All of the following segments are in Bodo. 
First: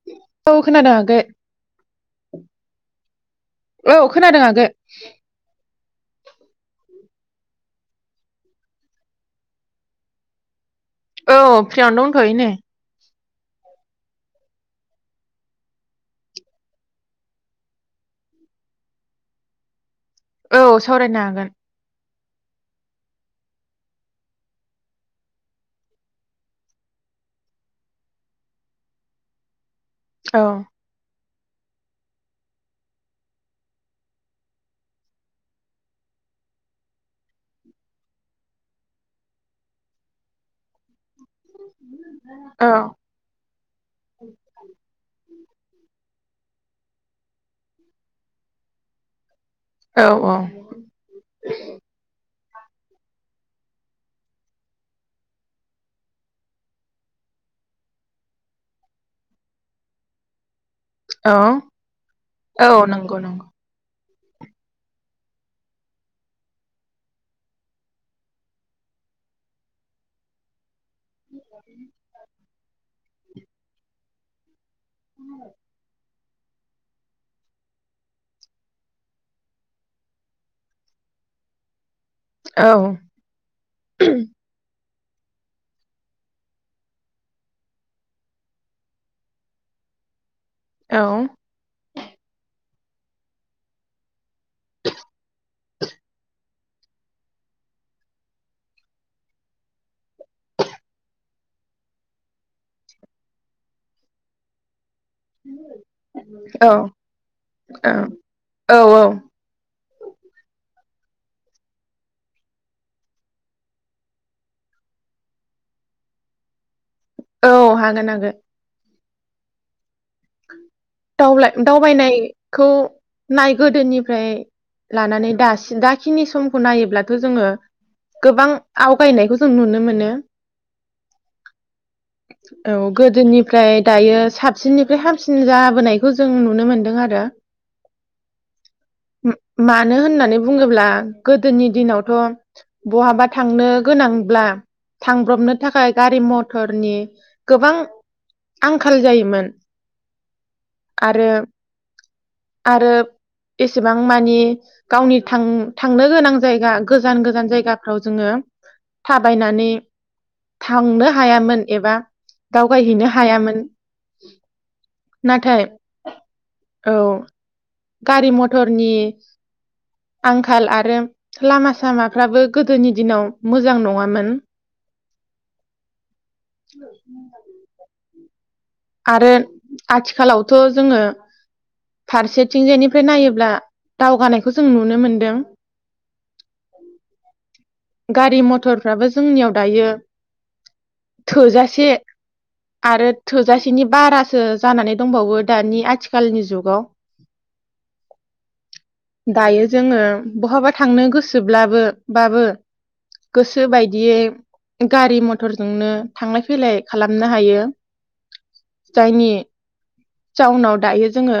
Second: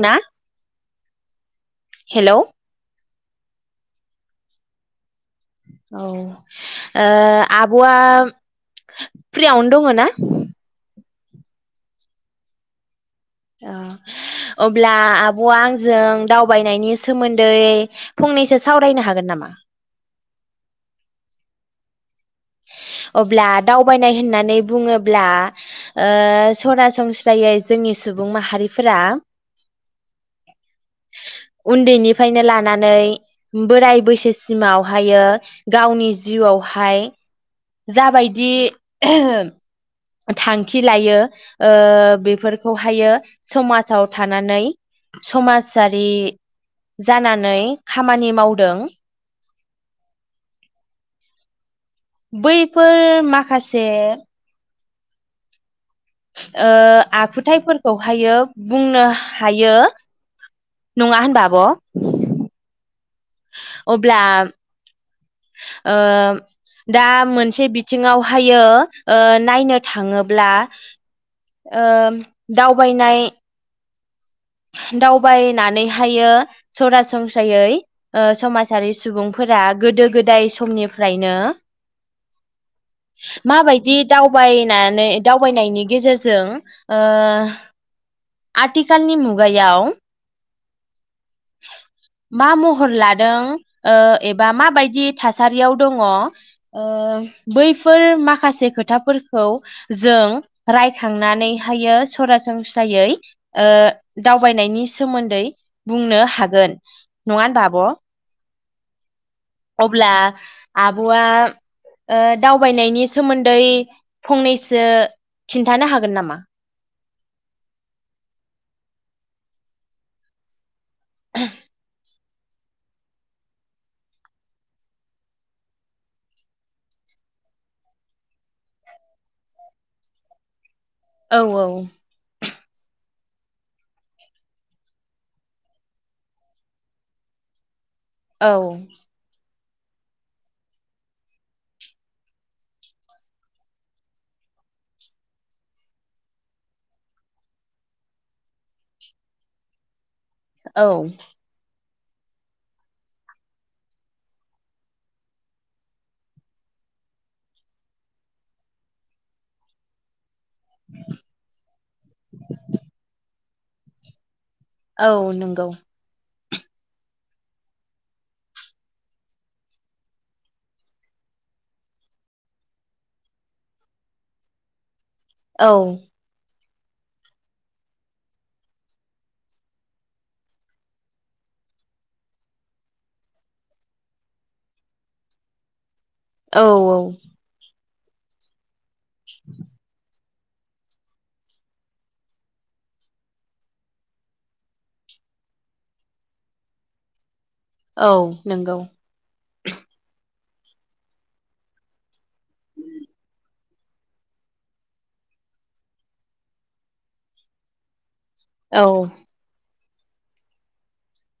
ना औ खोनदों ए हेलौ औ खोनादों आगो औ ओह आब'आ फ्रियावनो दङ ना औ फ्रिनो दंथ'यो नै अ अब्ला आब'आ आंजों दावबायनायनि सोमोन्दै फंनैसो सावरायनो हागोन नामा औ सावरायनो हागोन अब्ला दावबायनाय होननानै बुङोब्ला ओह सरासनस्रायै जोंनि सुबुं माहारिफोरा औ उन्दैनिफ्रायनो लानानै बोराय बैसोसिमावहायो गावनि जिउआवहाय जाबायदि थांखि लायो ओह औ बेफोरखौहायो समाजाव थानानै समाजारि जानानै खामानि मावदों औ औ बैफोर माखासे ओ आखुथायफोरखौहायो बुंनो हायो नङा औ होनबा आब' औ नंगौ नंगौ अब्ला अ ओह दा मोनसे बिथिङावहायो नायनो थाङोब्ला ओ दावबायनि नाय। दावबायनानै हायो। सरासनस्रायै समाजारि सुबुंफोरा गोदो गोदाय समनिफ्रायनो। औ माबायदि दावबायना। दावबायनायनि गेजेरजों। आथिखालनि मुगायाव। औ। मा महर लादों। एबा माबायदि थासारियाव दङ। बैफोर माखासे खोथाफोरखौ जों रायखांनानैहायो सरासनस्रायै दावबायनायनि। सोमोन्दै। नो औ हागोन नङा होनबा आब'। औ औ अब्ला आब'आ दावबायनायनि सोमोन्दै फंनैसो खिन्थानो हागोन नामा। औ हागोन हागोन। [unintelligible] दावबायनाय। खौ नाय गोदोनिफ्राय लानानै दासि दाखिनि समखौ नायोब्लाथ' जोङो गोबां आवगायनायखौ जों नुनो मोनो। औ औ। औ गोदोनिफ्राय दायो साबसिननि। फ्राय हामसिन जाबोनायखौ जों नुनो मोनदों आरो। औ। मानो होननानै बुङोब्ला गोदोनि दिनावथ' बहाबा थांनो गोनांब्ला थांब्रबनो थाखाय गारि मथरनि गोबां आंखाल जायोमोन। औ। आरो आरो एसेबां मानि गावनि थां थांनो गोनां जायगा गोजान गोजान जायगाफ्राव जोङो थाबायनानै। थांनो हायामोन एबा दावगायहैनो हायामोन। [unintelligible] औ नाथाय नंगौ। औ गारि मथरनि आंखाल आरो लामा सामाफ्राबो गोदोनि दिनाव मोजां नङामोन। औ। [unintelligible] आरो आथिखालावथ' जोङो फारसेथिंजायनिफ्राय नायोब्ला दावगानायखौ जों नुनो मोनदों। औ औ। गारि मथर। फोराबो जोंनियाव दायो। थोजासे आरो थोजासेनि बारासो जानानै दंबावो दानि आथिखालनि जुगाव। औ नंगौ दायो जोङो। बहाबा थांनो गोसोब्लाबो बाबो गोसो बायदियै गारि मथरजोंनो थांलाय फैलाय खालामनो हायो। औ जायनि जाउनाव दायो जोंङो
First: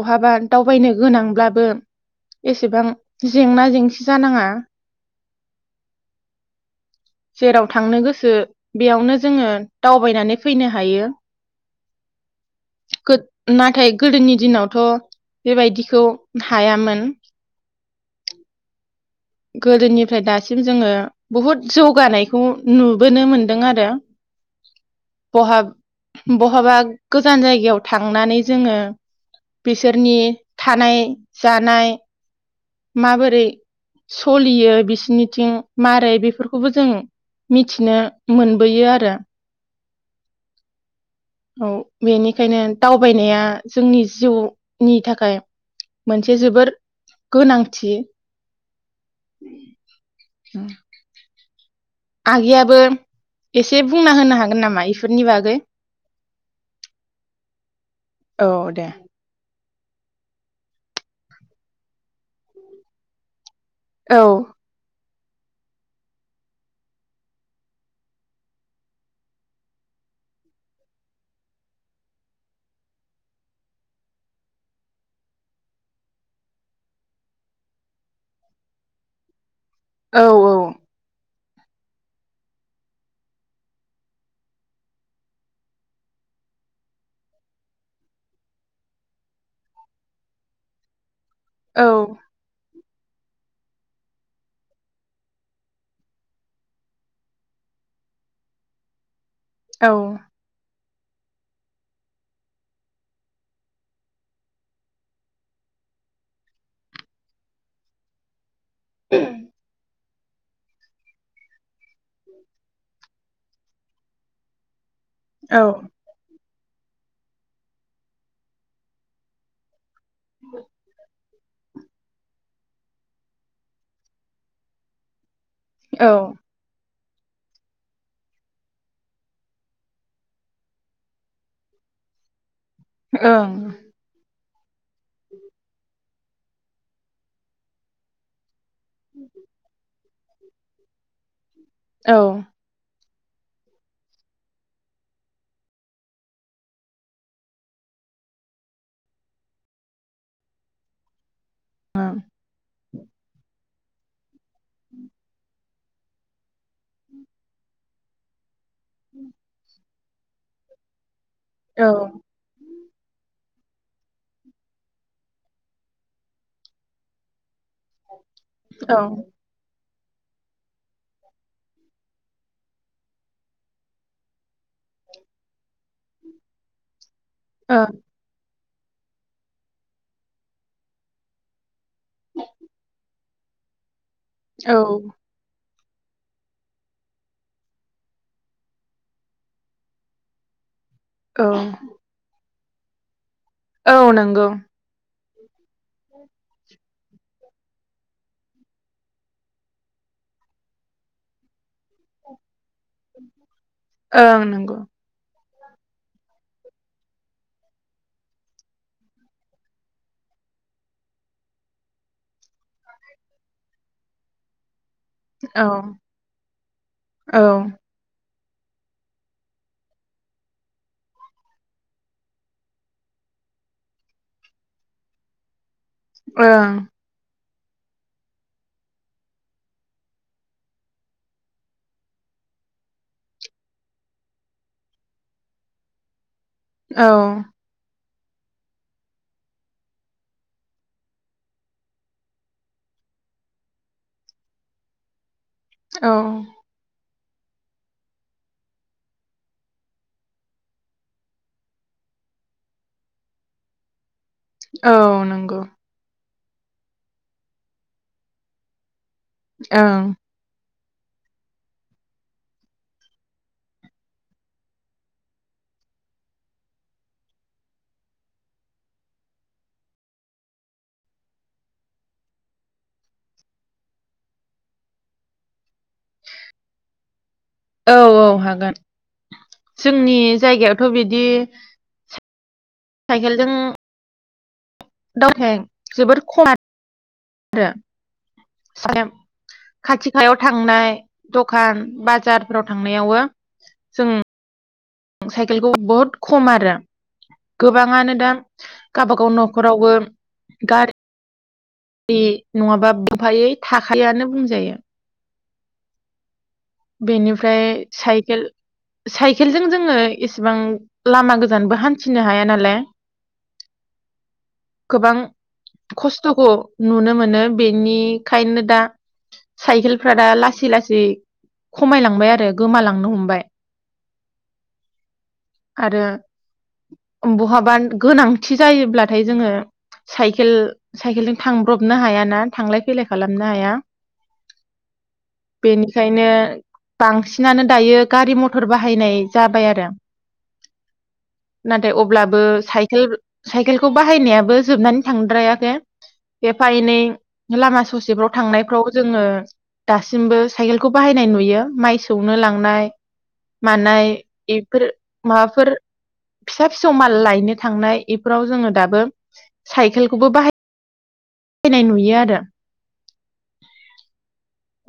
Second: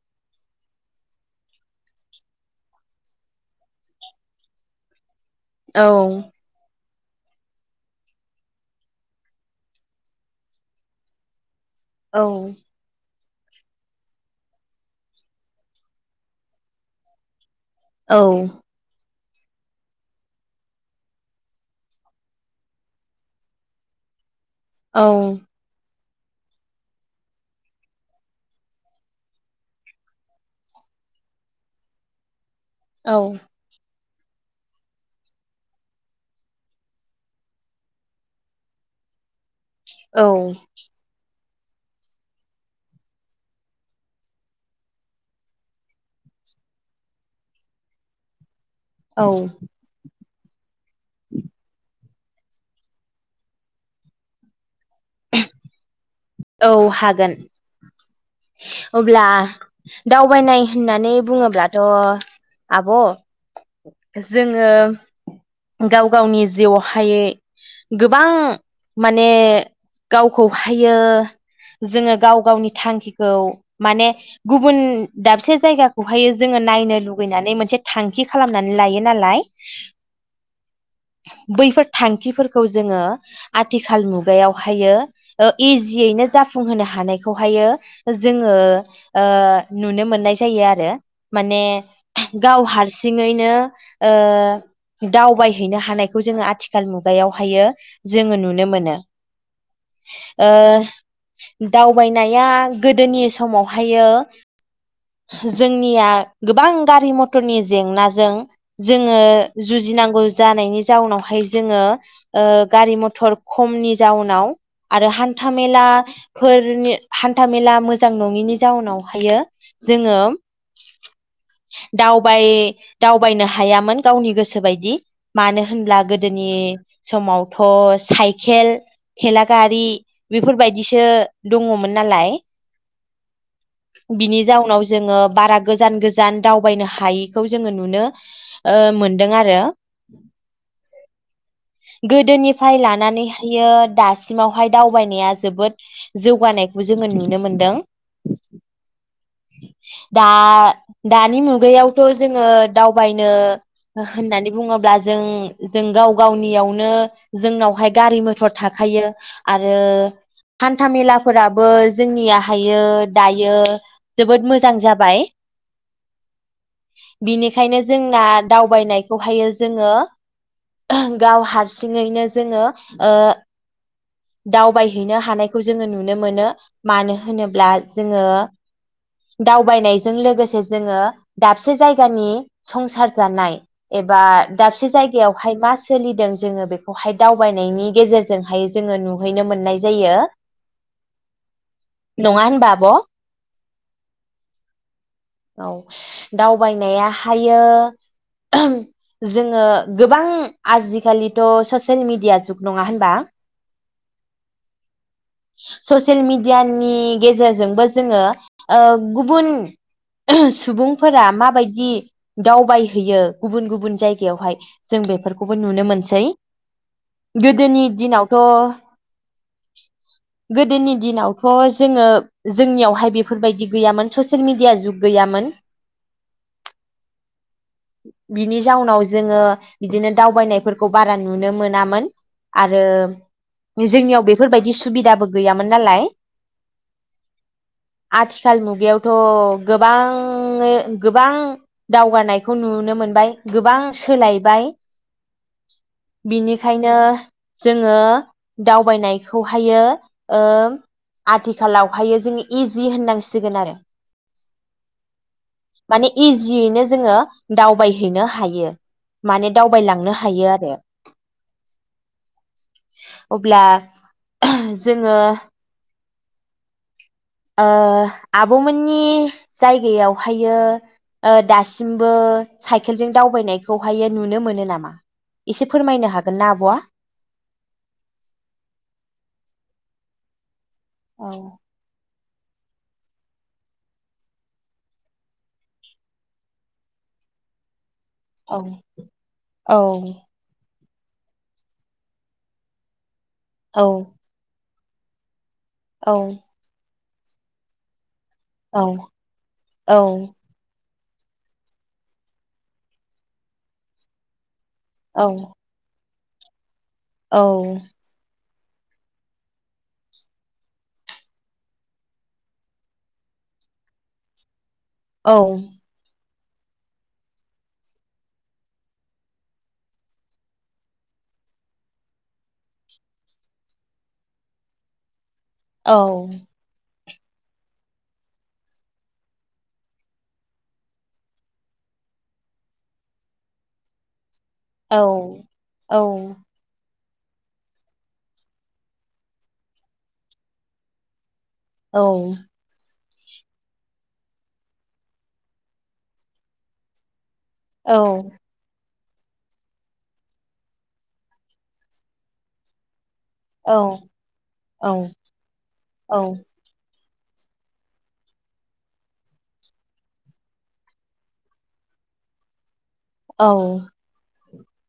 बहाबा दावबायनो गोनांब्लाबो एसेबां जेंना जेंसि जानाङा। औ जेराव थांनो गोसो बेयावनो जोंङो दावबायनानै फैनो हायो। औ खोद नाथाय गोदोनि दिनावथ' बेबायदिखौ हायामोन। औ गोदोनिफ्राय दासिम जोंङो बुहुद जौगानायखौ नुबोनो मोनदों आरो। औ बहाब बहाबा गोजान जायगायाव थांनानै जोंङो बिसोरनि थानाय जानाय माबोरै सलियो बिसिनिथिं मारै बेफोरखौबो जों मिथिनो मोनबोयो आरो। औ औ बेनिखायनो दावबायनाया जोंनि जिउनि थाखाय मोनसे जोबोर गोनांथि। औ उम [inaudible] आगैयाबो एसे बुंना होनो हागोन नामा इफोरनि बागै? औ हागोन औ दे। अब्ला दावबायनाय होननानै बुङोब्लाथ' आब' औ जोंङो गाव गावनि जिउआवहाय गोबां माने गावखौहायो जोंङो गाव गावनि थांखिखौ माने गुबुन दाबसे जायगाखौहायो जोंङो नायनो लुगैनानै मोनसे थांखि खालामनानै लायो नालाय। औ बैफोर थांखिफोरखौ जोंङो आथिखाल मुगायावहायो ओ इजियैनो जाफुंहोनो हानायखौहायो जोंङो ओ नुनो मोननाय जायो आरो। माने औ गाव हार सिङैनो ओ दावबायहैनो हानायखौ जोंङो आथिखाल मुगायावहायो जोंङो नुनो मोनो। औ ओं ओ दावबायनाया गोदोनि समावहायो जोंनिया गोबां गारि मथरनि जेंनाजों जोंङो जुजिनांगौ जानायनि जाउनावहाय जोंङो ओ गारि मथर खमनि जाउनाव आरो हान्था औ मेला फोर‌ हान्थाामेला मोजां नङिनि जाउनावहायो जोंङो दावबाय दावबायनो हायामोन गावनि गोसो बायदि। मानो होनब्ला औ गोदोनि समावथ साइकेल थेला गारि बेफोरबायदिसो दंङमोन नालाय ओं बिनि जाउनाव जोंङो बारा गोजान-गोजान दावबायनो हायिखौ जोंङो नुनो ओ मोनदों आरो। [inaudible] गोदोनिफ्राय लानानै बेयो दासिमावहाय दावबायनाया जोबोद जौगानायखौ जोंङो नुनो मोनदों। दा दानि मु मायावथ जोंङो दावबायनो होननानै बुंङोब्ला जों जों गाव गावनियावनो जोंनावहाय गारि मथर थाखायो आरो हान्था मेला फोराबो ओं जोंनिया हायो दा बियो जोबोद मोजां जाबाय बिनि खायनो जोंना दावबायनायखौहाय जोंङो गाव हारसिङैनो जोंङो ओ दावबायहैनो हानायखौ जोंङो नुनो मोनो मानो होनोब्ला औ जोंङो दावबायनायजों लोगोसे जोङो दाबसे जायगानि संसार जानाय एबा दाबसे जायगायावहाय मास सोलिदों जोंङो बेखौहाय दावबायनायनि गेजेरजोंहाय जोङो नुहैनो मोननाय जायो। औ नङा होनबा? ब औ नोंगौ। औ दावबायनायाहायो जोङो गोबां आजिखालिथ' ससियेल मिडिया जुग नङा होनबा? ओ नोंगौ। ससियेल मिडियानि गेजेरजोंबो जोङो गुबुन सुबुंफोरा माबायदि दावबायहैयो गुबुन गुबुन जायगायावहाय जों बेफोरखौबो औ नुनो मोनसै औ ओं गोदोनि दिनाव थ गोदोनि दिनावथ' जोंङो जोंनियावहाय बेफोरबायदि गैयामोन ससियेल मिडिया जुग गैयामोन। ओ। बिनि जाउनाव जोङो बिदिनो दावबायनायफोरखौ बारा नुनो मोनामोन आरो। जोंनियाव बेफोरबायदि सुबिदाबो गैयामोन नालाय औ। आथिखाल मुगायावथ' गोबां गोबां दावगानायखौ नुनो मोनबाय गोबां सोलायबाय। बिनिखायनो जोङो दावबायनायखौहायो ओ आथिखालावहायो जोङो इजि होननांसिगोन आरो। औ नंगौ। माने इजियैनो जोङो दावबायहैनो हायो। माने ओं दावबायलांनो हायो आरो। अब्ला जोङो ओ आब'मोननि जायगायावहायो ओ दासिमबो साइकेलजों दावबायनायखौहाय नुनो मोनो नामा एसे फोरमायनो हागोन ना आब'आ? औ औ हागोन जोंनि जायगायाव थ बिदि औ साइकेलजों [unintelligible] औ औ खाथिखायाव थांनाय दखान बाजारफोराव थांनायावबो औ। साइ साइकेलखौ बहुत खम आरो। गोबाङानो दा गावबा गाव औ न'खरावबो गारि बे नङाबा गंफायै थाखायानो बुंजायो। औ बेनिफ्राय औ साइकेल साइकेलजों जोङो एसेबां लामा गोजानबो हान्थिनो हाया नालाय गोबां औ खस्थ' खस्थ'खौ नुनो मोनो बेनिखायनो दा साइकेलफ्रा दा लासै लासै खमायलांबाय आरो गोमालांनो हमबाय औ आरो बहाबा गोनांथि जायोब्लाथाय जोङो साइकेल साइकेलजों थांब्रबनो हायाना थांलाय फैलाय खालामनो हाया औ ओंखायनो बांसिनानो दायो गारि मथर बाहायनाय जाबाय आरो नाथाय औ अब्लाबो साइकेल साइकेलखौ बाहायनायाबो जोबनानै थांद्रायाखै एफा एनै लामा ससेफ्राव थांनायफ्राव जोङो दासिमबो साइकेलखौ बाहायनाय नुयो माइ सौनो लांनाय औ मानाय इफोर औ माबाफोर फिसा फिसौ माल लायनो थांनाय इफोराव जोङो दाबो साइकेलखौबो बाहायनाय नुयो आरो औ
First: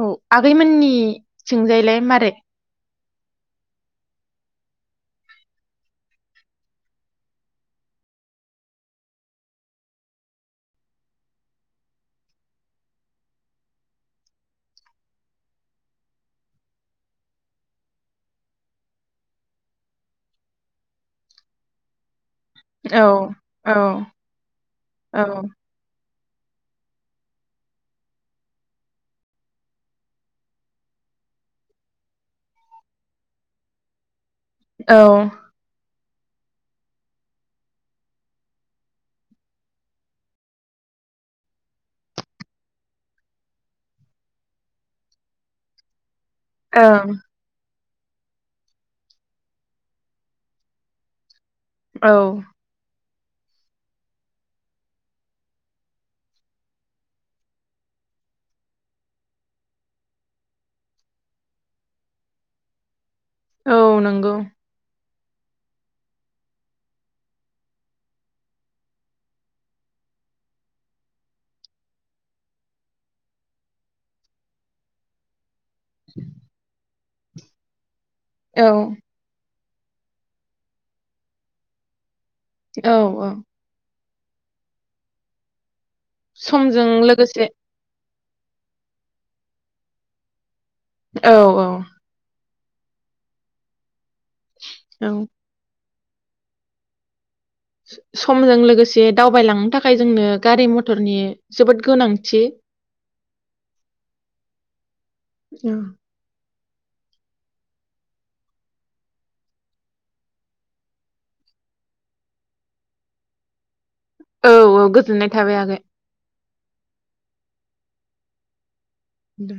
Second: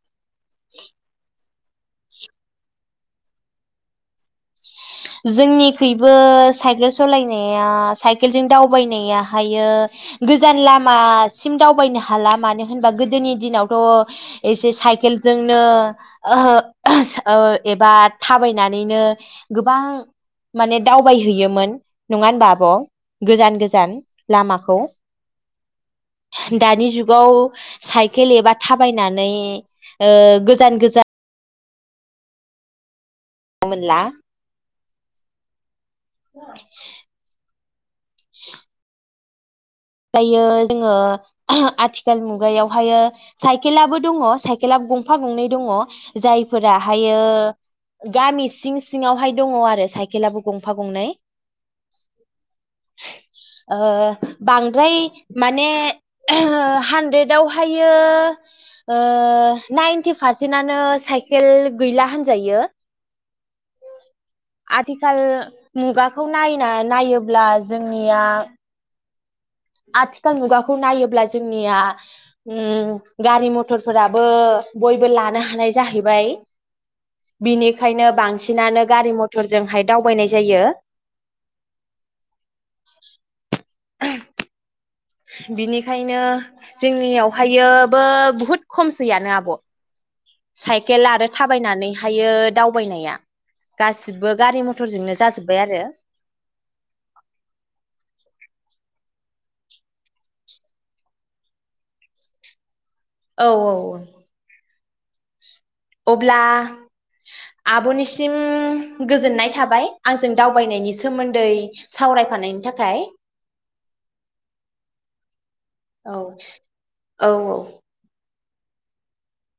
औ आगैमोननि थिंजायलाय मारै? जोंनिखैबो साइकेल सालायनाया साइकेलजों दावबायनायाहायो गोजान लामासिम दावबायनो हाला मानो होनबा गोदोनि दिनावथ' एसे साइकेलजोंनो अह अस अ एबा थाबायनानैनो गो- गोबां माने दावबायहैयोमोन नङा होनबा? औ अ गोजान औ गोजान लामाखौ दानि जुगाव साइकेल एबा थाबायनानै अ गोजान-गोजान मोनला औ औ [inaudible] [inaudible] फ्रायो जोङो आथिखाल मुगायावहायो साइकेलाबो दङ साइकेला गंफा गंनै दङ ओं जायफोराहायो गामि सिं सिङावहाय दङ आरो साइकेलाबो गंफा गंनै औ ओ बांद्राय माने हानद्रेदावहायो ओ नाइनटि पारसेन्टआनो साइकेल गैला होनजायो औ नंगौ आथि- खाल मुगाखौ नायना-नायोब्ला जोंनिया आथिखाल मुगाखौ नायोब्ला जोंनिया उम गारि मथरफोराबो बयबो लानो हानाय जाहैबाय बिनिखायनो औ बांसिनानो गारि मथर- जोंहाय दावबायनाय जायो औ औ [inaudible] बिनि- खायनो समजों लोगोसे जोंनियावहायो बो बुहुत खमसैयानो आब' साइकेल आरो औ औ थाबायनानैहायो दावबायनाया गासिबो गारि औ मथरजोंनो जाजोबबाय आरो [inaudible] समजों लोगोसे दावबायलांनो थाखाय जोंनो गारि मथरनि जोबोद गोनांथि। औ औ औ औ अब्ला आब'निसिम गोजोननाय थाबाय आंजों दावबायनायनि सोमोन्दै सावरायफानायनि थाखाय। गोजोन्नाय थाबाय आगै। औ औ औ दे